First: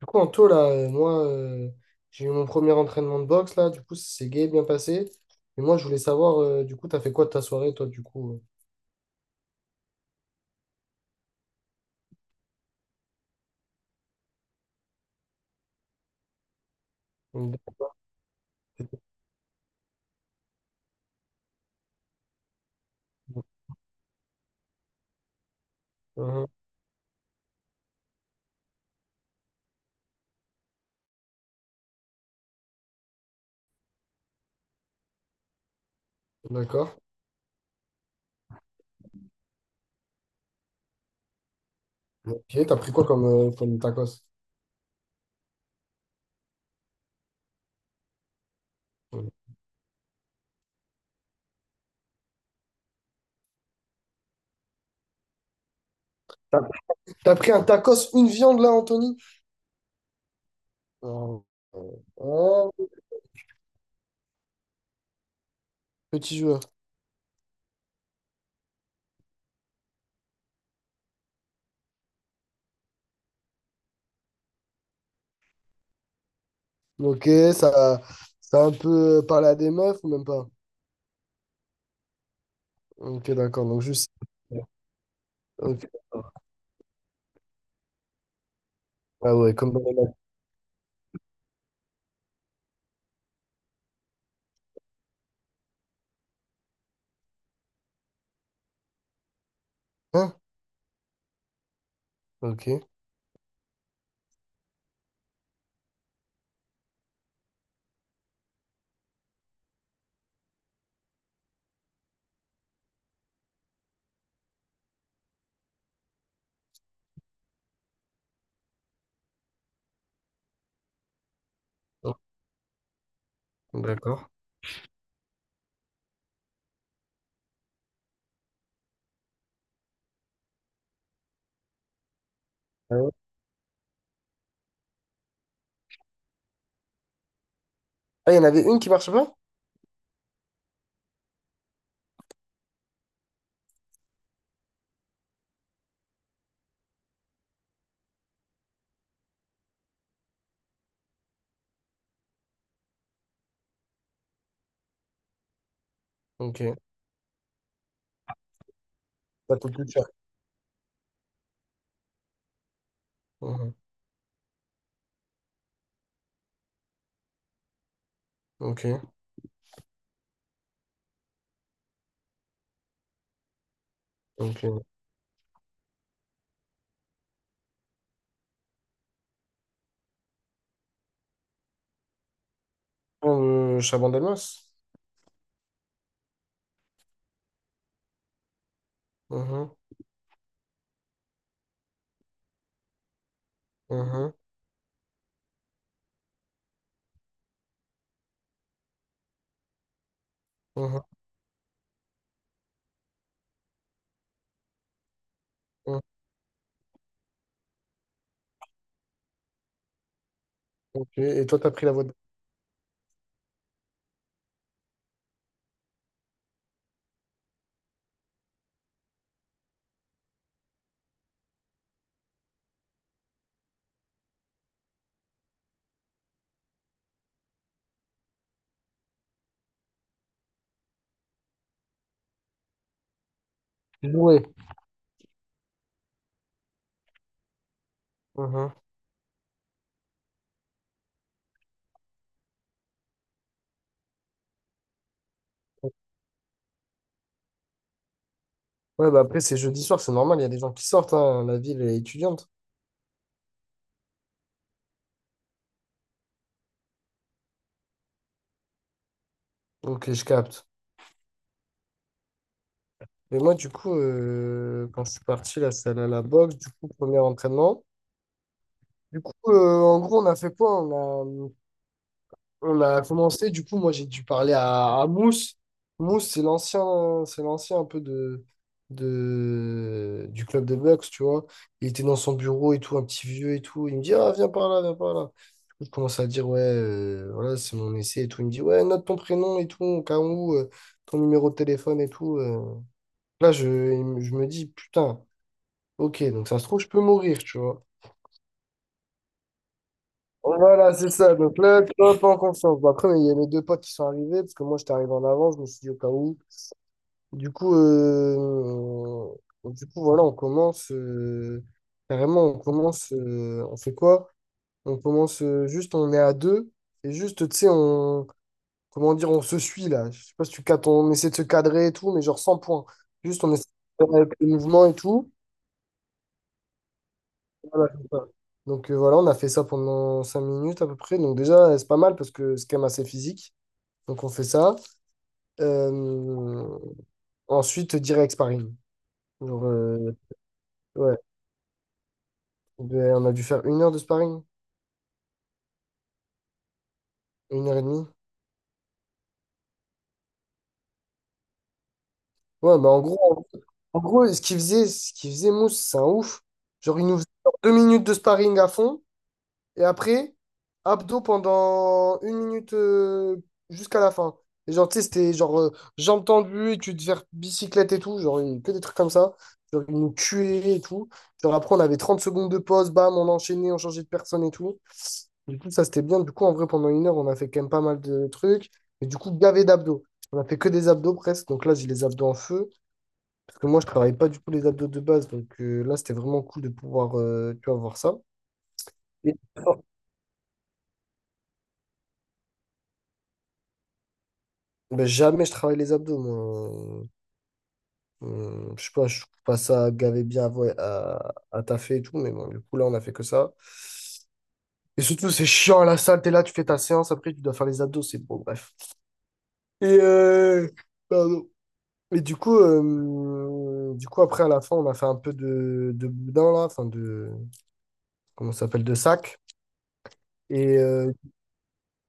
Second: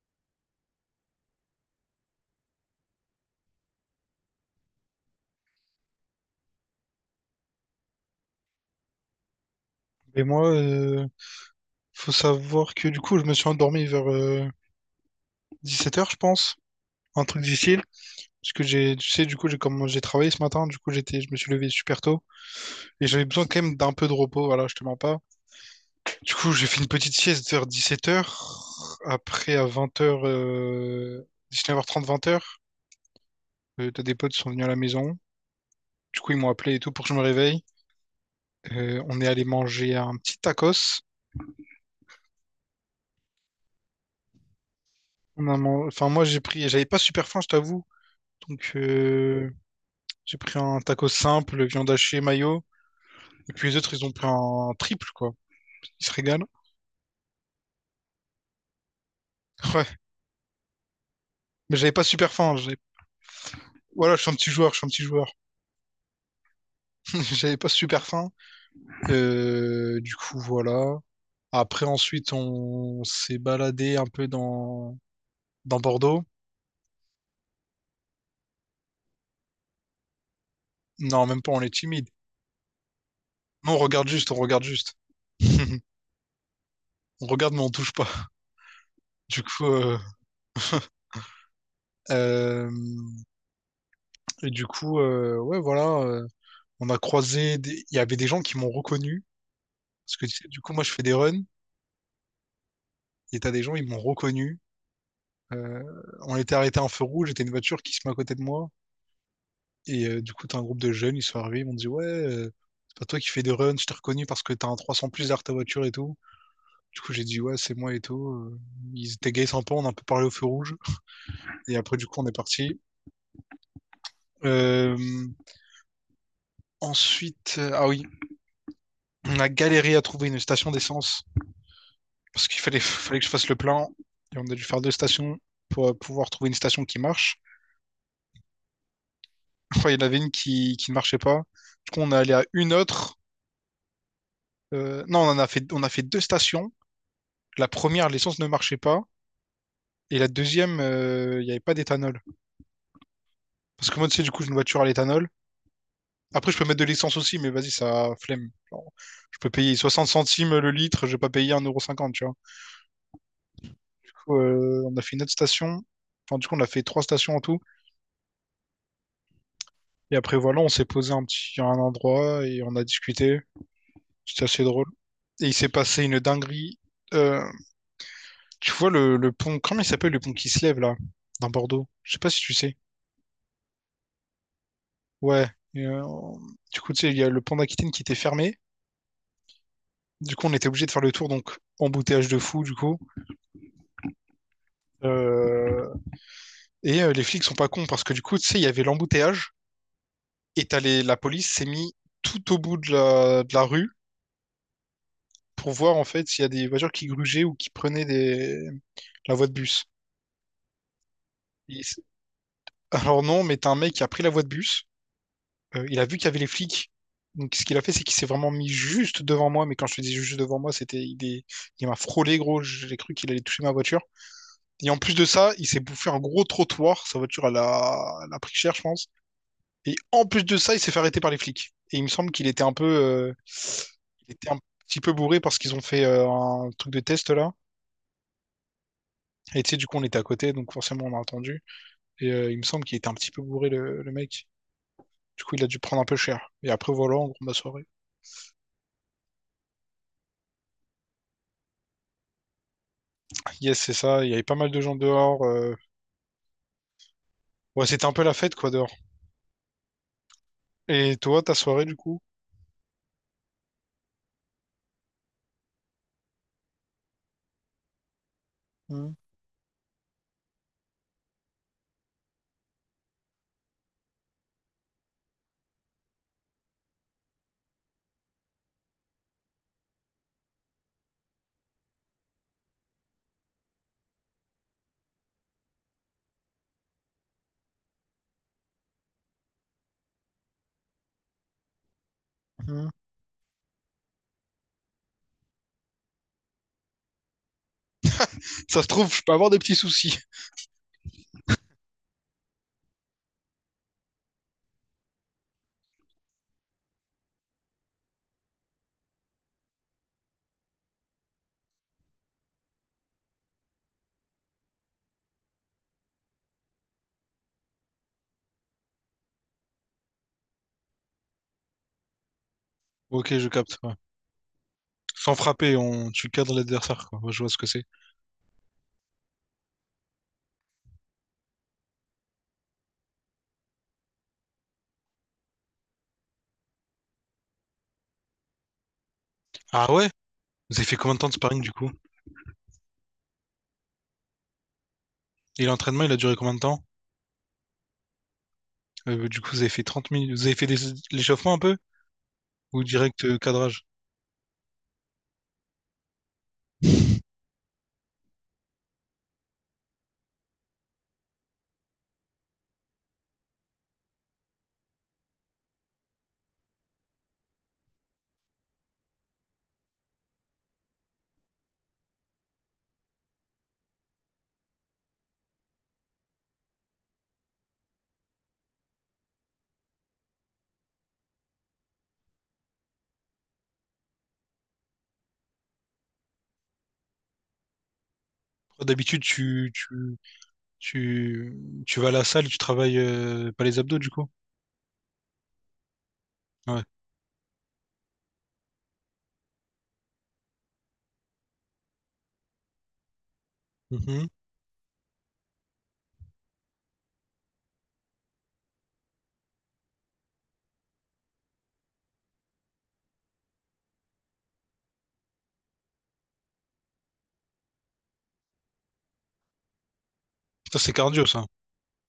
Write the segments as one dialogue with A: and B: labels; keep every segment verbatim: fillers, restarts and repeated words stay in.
A: Du coup, en taux, là, euh, moi, euh, j'ai eu mon premier entraînement de boxe, là, du coup, c'est gay, bien passé. Et moi, je voulais savoir, euh, du coup, t'as fait quoi de ta soirée, toi, du coup?
B: Et moi, euh, faut savoir que du coup, je me suis endormi vers euh, dix-sept heures, je pense. Un truc
A: euh
B: difficile. Parce que j'ai, tu sais, du coup, j'ai comme j'ai travaillé ce matin, du coup, j'étais, je me suis levé super tôt. Et j'avais besoin quand même d'un peu de repos, voilà, je te mens pas. Du
A: Mhm.
B: coup, j'ai fait une petite sieste vers dix-sept heures. Après, à vingt heures euh, neuf heures trente, vingt heures, euh, t'as des potes qui sont venus à la maison. Du coup, ils m'ont appelé et tout
A: D'accord.
B: pour que je me réveille. Euh, on est allé manger un petit tacos.
A: Ok, t'as pris quoi comme, euh, comme tacos?
B: On a man- Enfin, moi, j'ai pris, j'avais pas super faim, je t'avoue. Donc, euh, j'ai pris un taco simple, viande hachée, mayo. Et puis les autres, ils ont pris un triple, quoi. Ils se régalent.
A: T'as t'as pris un tacos, une viande, là, Anthony?
B: Ouais.
A: Oh,
B: Mais j'avais pas super faim.
A: oh,
B: j'ai- Voilà, je suis un petit joueur, je suis un petit joueur.
A: petit joueur.
B: J'avais pas super faim. Euh, du coup, voilà. Après, ensuite, on s'est baladé un peu dans... dans Bordeaux.
A: Ok, ça, ça a un peu euh, parlé à des meufs ou même pas?
B: Non, même pas, on est timide.
A: Ok, d'accord,
B: Non, on
A: donc
B: regarde
A: juste...
B: juste, on regarde juste.
A: Ok.
B: On regarde, mais on touche pas.
A: Ah
B: Du
A: ouais,
B: coup,
A: comme dans les
B: euh,
A: mecs.
B: euh, et du coup, euh, ouais, voilà. Euh, on a croisé. des- Il y avait des gens qui m'ont reconnu. Parce que tu
A: Hein.
B: sais, du coup, moi, je fais des runs
A: Ok,
B: et t'as des gens, ils m'ont reconnu. Euh, on était arrêté en feu rouge, j'étais une voiture qui se met à côté de moi. Et euh, du coup, t'as un groupe de jeunes, ils sont arrivés, ils m'ont dit, ouais, euh, c'est pas toi qui fais des runs, je t'ai reconnu parce que t'as un trois cents plus derrière ta voiture et tout. Du coup, j'ai dit, ouais, c'est moi et tout. Euh, Ils étaient gays sympas, on a un peu parlé au feu rouge. Et après, du coup, on est parti.
A: d'accord.
B: Euh, Ensuite, euh, ah oui, on a galéré à trouver une station d'essence parce qu'il fallait, fallait que je fasse le plein. Et on a dû faire deux stations pour euh, pouvoir trouver une station qui marche.
A: Ah, il y en avait une qui marche pas?
B: Enfin, il y en avait une qui, qui ne marchait pas. Du coup, on est allé à une autre. Euh, non, on en a fait, on a fait deux stations. La première, l'essence ne marchait pas. Et la deuxième, euh, il n'y avait pas d'éthanol. Parce que moi, tu sais, du coup, j'ai une voiture à l'éthanol. Après, je peux mettre
A: Ok.
B: de l'essence aussi, mais vas-y, ça flemme. Genre, je peux
A: Ça coûte
B: payer
A: plus cher.
B: soixante centimes le litre, je vais pas payer un euro cinquante, tu vois.
A: Mhm.
B: Du coup, euh, on a fait une autre station. Enfin, du coup, on a fait trois stations en tout.
A: Ok.
B: Et après, voilà, on s'est posé un petit, à un endroit et on a discuté. C'était assez drôle.
A: Ok.
B: Et il s'est passé une dinguerie. Euh, Tu vois le, le pont, comment il s'appelle le pont qui se lève là, dans Bordeaux? Je sais pas si tu sais.
A: Euh, Chabandelmas?
B: Ouais. Et, euh, du coup, tu sais, il y a le pont d'Aquitaine qui était fermé.
A: Mhm.
B: Du coup, on était obligé de faire le tour, donc embouteillage de fou, du coup.
A: Mhm.
B: Euh, Et euh, les flics sont pas cons parce que du coup, tu sais, il y avait l'embouteillage et t'as les-
A: Mhm.
B: la police s'est mis tout au bout de la, de la rue pour voir
A: Mhm.
B: en fait s'il y a des voitures qui grugeaient ou qui prenaient des... la voie de bus.
A: Ok. Et toi, t'as
B: Et
A: pris la
B: c'est-
A: voie de...
B: Alors non, mais t'as un mec qui a pris la voie de bus. Euh, il a vu qu'il y avait les flics. Donc, ce qu'il a fait, c'est qu'il s'est vraiment mis juste devant moi. Mais quand je te dis juste devant moi, c'était il, est- il m'a frôlé, gros. J'ai cru qu'il allait toucher ma voiture. Et en plus de ça, il s'est bouffé un gros trottoir. Sa voiture, elle a, elle a pris cher, je pense. Et en plus de ça, il s'est fait arrêter par les flics. Et il me semble qu'il était un peu, euh, il
A: Louer.
B: était un petit peu bourré parce qu'ils ont fait euh, un truc de test là.
A: Mhm.
B: Et tu sais, du coup, on était à côté, donc forcément, on a entendu. Et euh, il me semble qu'il était un petit peu bourré, le, le mec. Du coup, il a dû prendre un peu cher. Et après, voilà, en gros, ma soirée.
A: Ouais, bah après, c'est jeudi soir, c'est normal, il y a des gens qui sortent, hein, la ville est étudiante.
B: Yes, c'est ça. Il y avait pas mal de gens dehors. euh. Ouais, c'était un peu la fête, quoi, dehors.
A: Ok, je capte.
B: Et toi, ta soirée, du coup?
A: Mais moi, du coup, euh, quand je suis parti, là, c'est allé à la boxe, du coup, premier entraînement.
B: Hum,
A: Du coup, euh, en gros, on a fait quoi? On a... On a commencé, du coup, moi j'ai dû parler à, à, Mousse. Mousse, c'est l'ancien, c'est l'ancien un peu de, de, du club des Bucks, tu vois. Il était dans son bureau et tout, un petit vieux et tout. Il me dit, ah, viens par là, viens par là. Du coup, je commence à dire, ouais, euh, voilà, c'est mon essai et tout. Il me dit, ouais, note ton prénom et tout, au cas où, euh, ton numéro de téléphone et tout. euh.
B: hum.
A: Là, je, il me- je me dis, putain, ok, donc ça se trouve, je peux mourir, tu vois.
B: Ça se trouve, je peux avoir des petits soucis.
A: Voilà, c'est ça. Donc là, tu vois, pas en confiance. Bon, après, il y a mes deux potes qui sont arrivés, parce que moi, j'étais arrivé en avance, je me suis dit au cas où. Du coup, euh, du coup voilà, on commence. euh, Carrément, on commence. euh, On fait quoi? On commence euh, juste, on est à deux. Et juste, tu sais, on. Comment dire, on se suit là. Je sais pas si tu cadres, on essaie de se cadrer et tout, mais genre sans points.
B: Ok,
A: Juste,
B: je
A: on essaie
B: capte. Ouais.
A: de faire avec le mouvement et tout.
B: Sans frapper, on... tu cadres l'adversaire, quoi. Ouais, je vois ce que c'est.
A: Voilà, c'est ça. Donc euh, voilà, on a fait ça pendant cinq minutes à peu près. Donc déjà, c'est pas mal parce que c'est quand même assez physique. Donc on fait ça. Euh, Ensuite, direct sparring. Genre,
B: Ah ouais?
A: euh,
B: Vous avez fait
A: ouais,
B: combien de temps de sparring, du coup?
A: ben, on a dû faire une heure de sparring,
B: Et l'entraînement, il a duré combien de temps?
A: une heure et demie.
B: Euh, du coup, vous avez fait trente minutes. Vous avez fait des... l'échauffement un peu?
A: Ouais,
B: Ou
A: mais en gros,
B: direct euh,
A: en
B: cadrage?
A: en gros, ce qu'il faisait, ce qu'il faisait, Mousse, c'est un ouf. Genre, il nous faisait deux minutes de sparring à fond. Et après, abdos pendant une minute euh, jusqu'à la fin. Et genre, tu sais, c'était genre euh, jambes tendues et tu devais faire bicyclette et tout. Genre, une- que des trucs comme ça. Genre, ils nous tuaient et tout. Genre, après, on avait trente secondes de pause, bam, on enchaînait, on changeait de personne et tout. Du coup, ça, c'était bien. Du coup, en vrai, pendant une heure, on a fait quand même pas mal de trucs. Mais du coup, gavé d'abdos. On a fait que des abdos presque. Donc là, j'ai les abdos en feu. Parce que moi, je travaille pas du tout les abdos de base. Donc euh, là, c'était vraiment cool de pouvoir, euh, tu vois, voir ça.
B: D'habitude,
A: Et
B: tu, tu, tu, tu vas à la salle, tu travailles euh, pas les abdos, du coup?
A: ben, jamais je travaille les abdos,
B: Ouais.
A: moi. Euh, je sais pas, je trouve pas ça gavé bien à, vo- à, à taffer et tout, mais bon, du coup, là, on a fait que ça.
B: Mhm.
A: Et surtout, c'est chiant à la salle, t'es là, tu fais ta séance, après, tu dois faire les abdos, c'est bon, bref. Et, euh, pardon. Et du coup, euh, du coup, après, à la fin, on a fait un peu de, de boudin, là, enfin, de, comment ça s'appelle, de sac.
B: Ça,
A: Et,
B: c'est
A: euh,
B: cardio, ça.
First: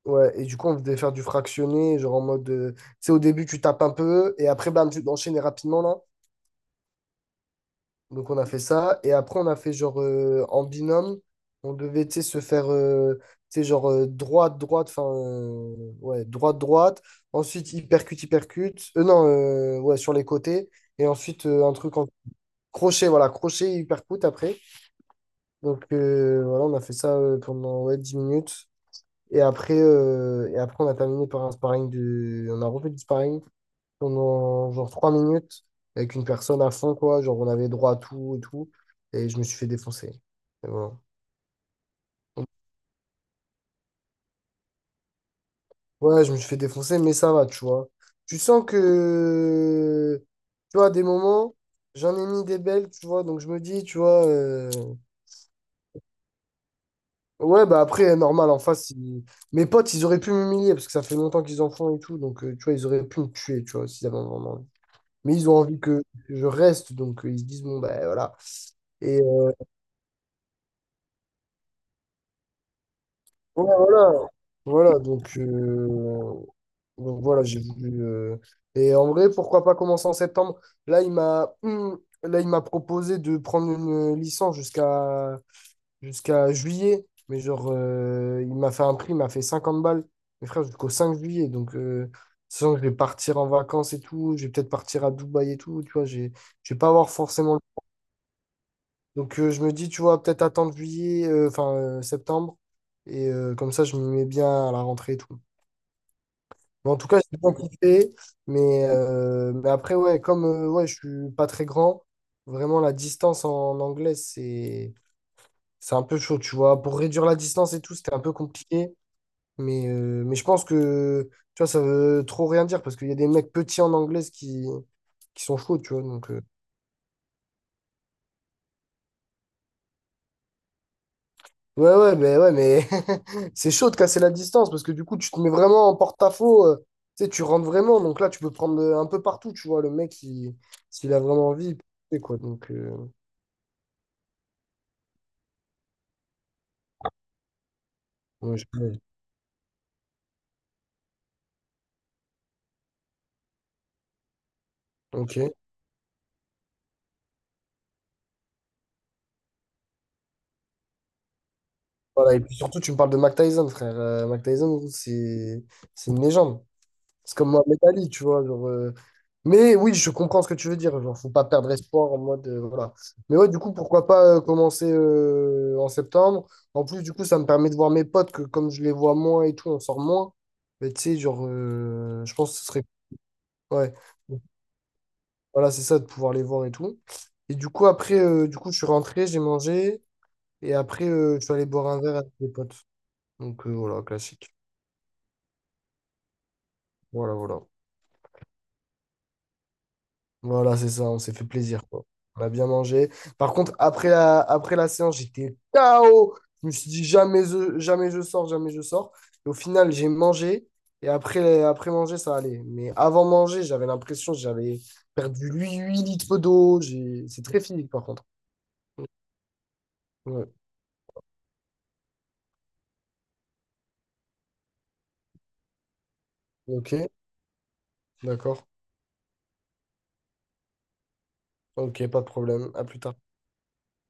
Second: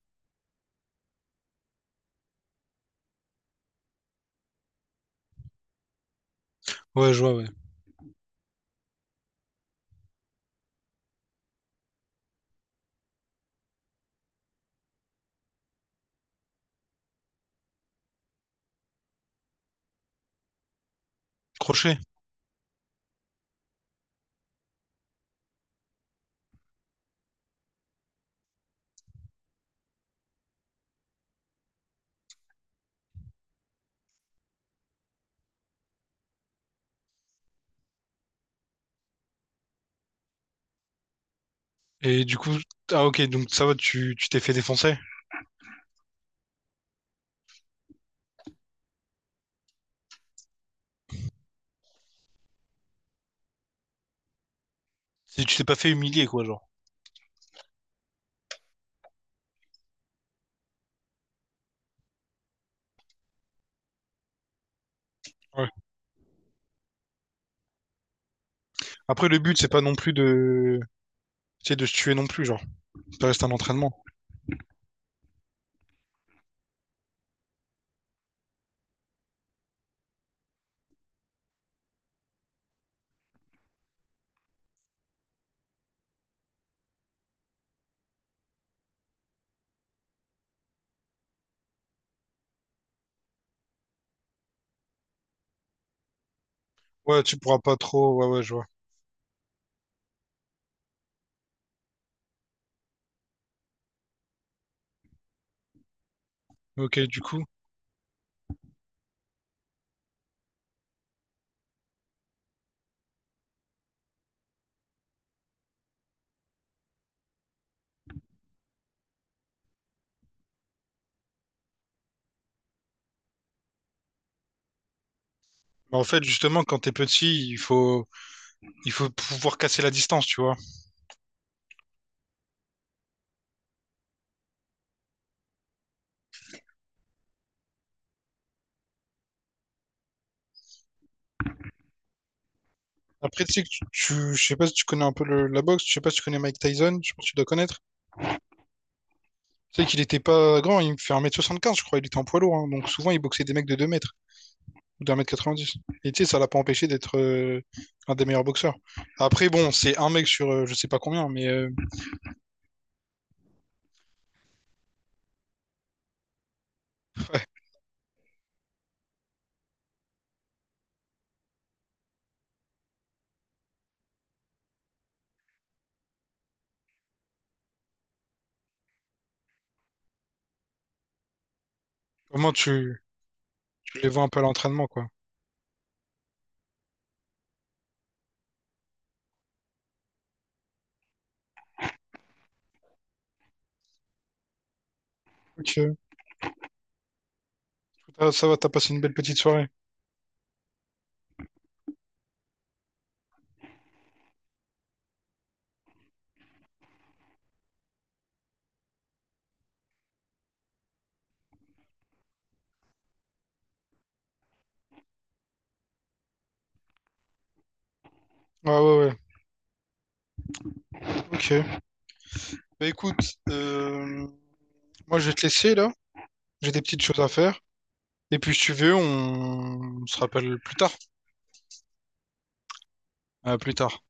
A: ouais, et du coup, on devait faire du fractionné, genre en mode, euh, tu sais, au début, tu tapes un peu, et après, bam, tu enchaînes rapidement, là.
B: Ouais, je vois, ouais.
A: Donc on a fait ça. Et après, on a fait genre euh, en binôme, on devait tu sais, se faire euh, tu sais, genre euh, droite, droite, enfin euh, ouais, droite, droite. Ensuite, hypercute, hypercute. Euh, non, euh, ouais, sur les côtés. Et ensuite, euh, un truc
B: Crochet?
A: en crochet, voilà, crochet, hypercute après. Donc euh, voilà, on a fait ça euh, pendant ouais, dix minutes. Et après, euh, et après, on a terminé par un sparring de. On a refait du sparring pendant genre trois minutes avec une personne à fond, quoi. Genre, on avait droit à tout et tout. Et je me suis fait défoncer. Et voilà.
B: Et du
A: Donc,
B: coup, ah ok, donc ça va, tu tu t'es fait défoncer.
A: ouais, je me suis fait défoncer, mais ça va, tu vois. Tu sens que, tu vois, à des moments, j'en ai mis des belles, tu vois. Donc, je me dis, tu vois, euh,
B: Tu tu t'es pas fait humilier, quoi, genre.
A: ouais, bah après, normal, en face, ils- mes potes, ils auraient pu m'humilier parce que ça fait longtemps qu'ils en font et tout. Donc, euh, tu vois, ils auraient pu me tuer, tu vois, s'ils avaient vraiment envie. Mais ils ont
B: Ouais.
A: envie que je reste, donc euh, ils se disent, bon, ben voilà. Et
B: Après, le but, c'est pas non plus de, tu sais, de se tuer non plus, genre. Ça reste un
A: ouais,
B: entraînement.
A: voilà. Voilà, donc, euh, donc voilà, j'ai voulu. euh, Et en vrai, pourquoi pas commencer en septembre? Là, il m'a hum, là, il m'a proposé de prendre une euh, licence jusqu'à jusqu'à juillet. Mais genre, euh, il m'a fait un prix, il m'a fait cinquante balles. Mes frères jusqu'au cinq juillet. Donc, euh, sachant que je vais partir en vacances et tout, je vais peut-être partir à Dubaï et tout. Tu vois, j'ai, je vais pas avoir
B: Ouais, tu pourras
A: forcément
B: pas trop. Ouais, ouais, je vois.
A: donc euh, je me dis, tu vois, peut-être attendre juillet, euh, enfin euh, septembre. Et euh, comme ça, je m'y mets bien à la rentrée et tout. Mais en
B: Ok,
A: tout cas,
B: du
A: j'ai
B: coup.
A: bien kiffé. Mais, euh, mais après, ouais, comme euh, ouais, je suis pas très grand, vraiment la distance en anglais, c'est c'est un peu chaud, tu vois. Pour réduire la distance et tout, c'était un peu compliqué. Mais, euh, mais je pense que, tu vois, ça veut trop rien dire parce qu'il y a des mecs petits en anglais qui, qui sont chauds, tu
B: Mais
A: vois.
B: en fait,
A: Donc, euh,
B: justement, quand t'es petit, il faut il faut pouvoir casser la distance, tu vois.
A: ouais, ouais, mais, ouais, mais c'est chaud de casser la distance parce que du coup, tu te mets vraiment en porte-à-faux. Euh, tu sais, tu rentres vraiment. Donc là, tu peux prendre euh, un peu partout, tu vois. Le mec, il- s'il a vraiment envie, il peut tester, quoi. Donc, euh,
B: Après, tu sais que tu, tu- je sais pas si tu connais un peu le- la boxe, je sais pas si tu connais Mike Tyson, je pense que tu dois connaître.
A: ouais, je- ouais,
B: Tu sais qu'il était pas grand, il me fait un mètre soixante-quinze, je crois, il était en poids lourd, hein. Donc souvent il boxait des mecs de deux mètres ou d'un mètre
A: ok.
B: quatre-vingt-dix. Et tu sais, ça l'a pas empêché d'être euh, un des meilleurs boxeurs. Après, bon, c'est un mec sur euh, je sais pas combien, mais euh,
A: Voilà, et puis surtout, tu me parles de Mike Tyson, frère. Euh, Mike Tyson, c'est c'est une légende. C'est comme Mohamed Italie tu vois. Genre, euh, mais oui, je comprends ce que tu veux dire. Genre, faut pas perdre espoir en mode. Euh, voilà. Mais ouais, du coup, pourquoi pas euh, commencer euh, en septembre? En plus, du coup, ça me permet de voir mes potes que comme je les vois moins et tout, on sort moins. Mais tu sais, genre, euh, je
B: au moins
A: pense que ce serait.
B: tu,
A: Ouais.
B: tu les vois un peu
A: Donc,
B: à l'entraînement, quoi.
A: voilà, c'est ça, de pouvoir les voir et tout. Et du coup, après, euh, du coup, je suis rentré, j'ai mangé. Et après, euh, je suis allé boire un verre avec mes potes. Donc euh, voilà, classique.
B: Ok,
A: Voilà, voilà.
B: Ah, ça va, t'as passé une belle petite soirée.
A: Voilà, c'est ça, on s'est fait plaisir, quoi. On a bien mangé. Par contre, après la, après la séance, j'étais K O. Je me suis dit jamais je, jamais je sors, jamais je sors. Et au final, j'ai mangé. Et après, après manger, ça allait. Mais avant manger, j'avais l'impression que j'avais perdu huit huit litres d'eau. J'ai- C'est très physique, par contre.
B: Ouais, ouais, ouais.
A: Ouais.
B: Ok. Bah écoute, euh, moi je vais te laisser là, j'ai des
A: Ok,
B: petites choses à faire. Et puis si
A: d'accord.
B: tu veux, on, on se rappelle plus tard.
A: Ok, pas de problème. À plus tard.
B: À plus tard.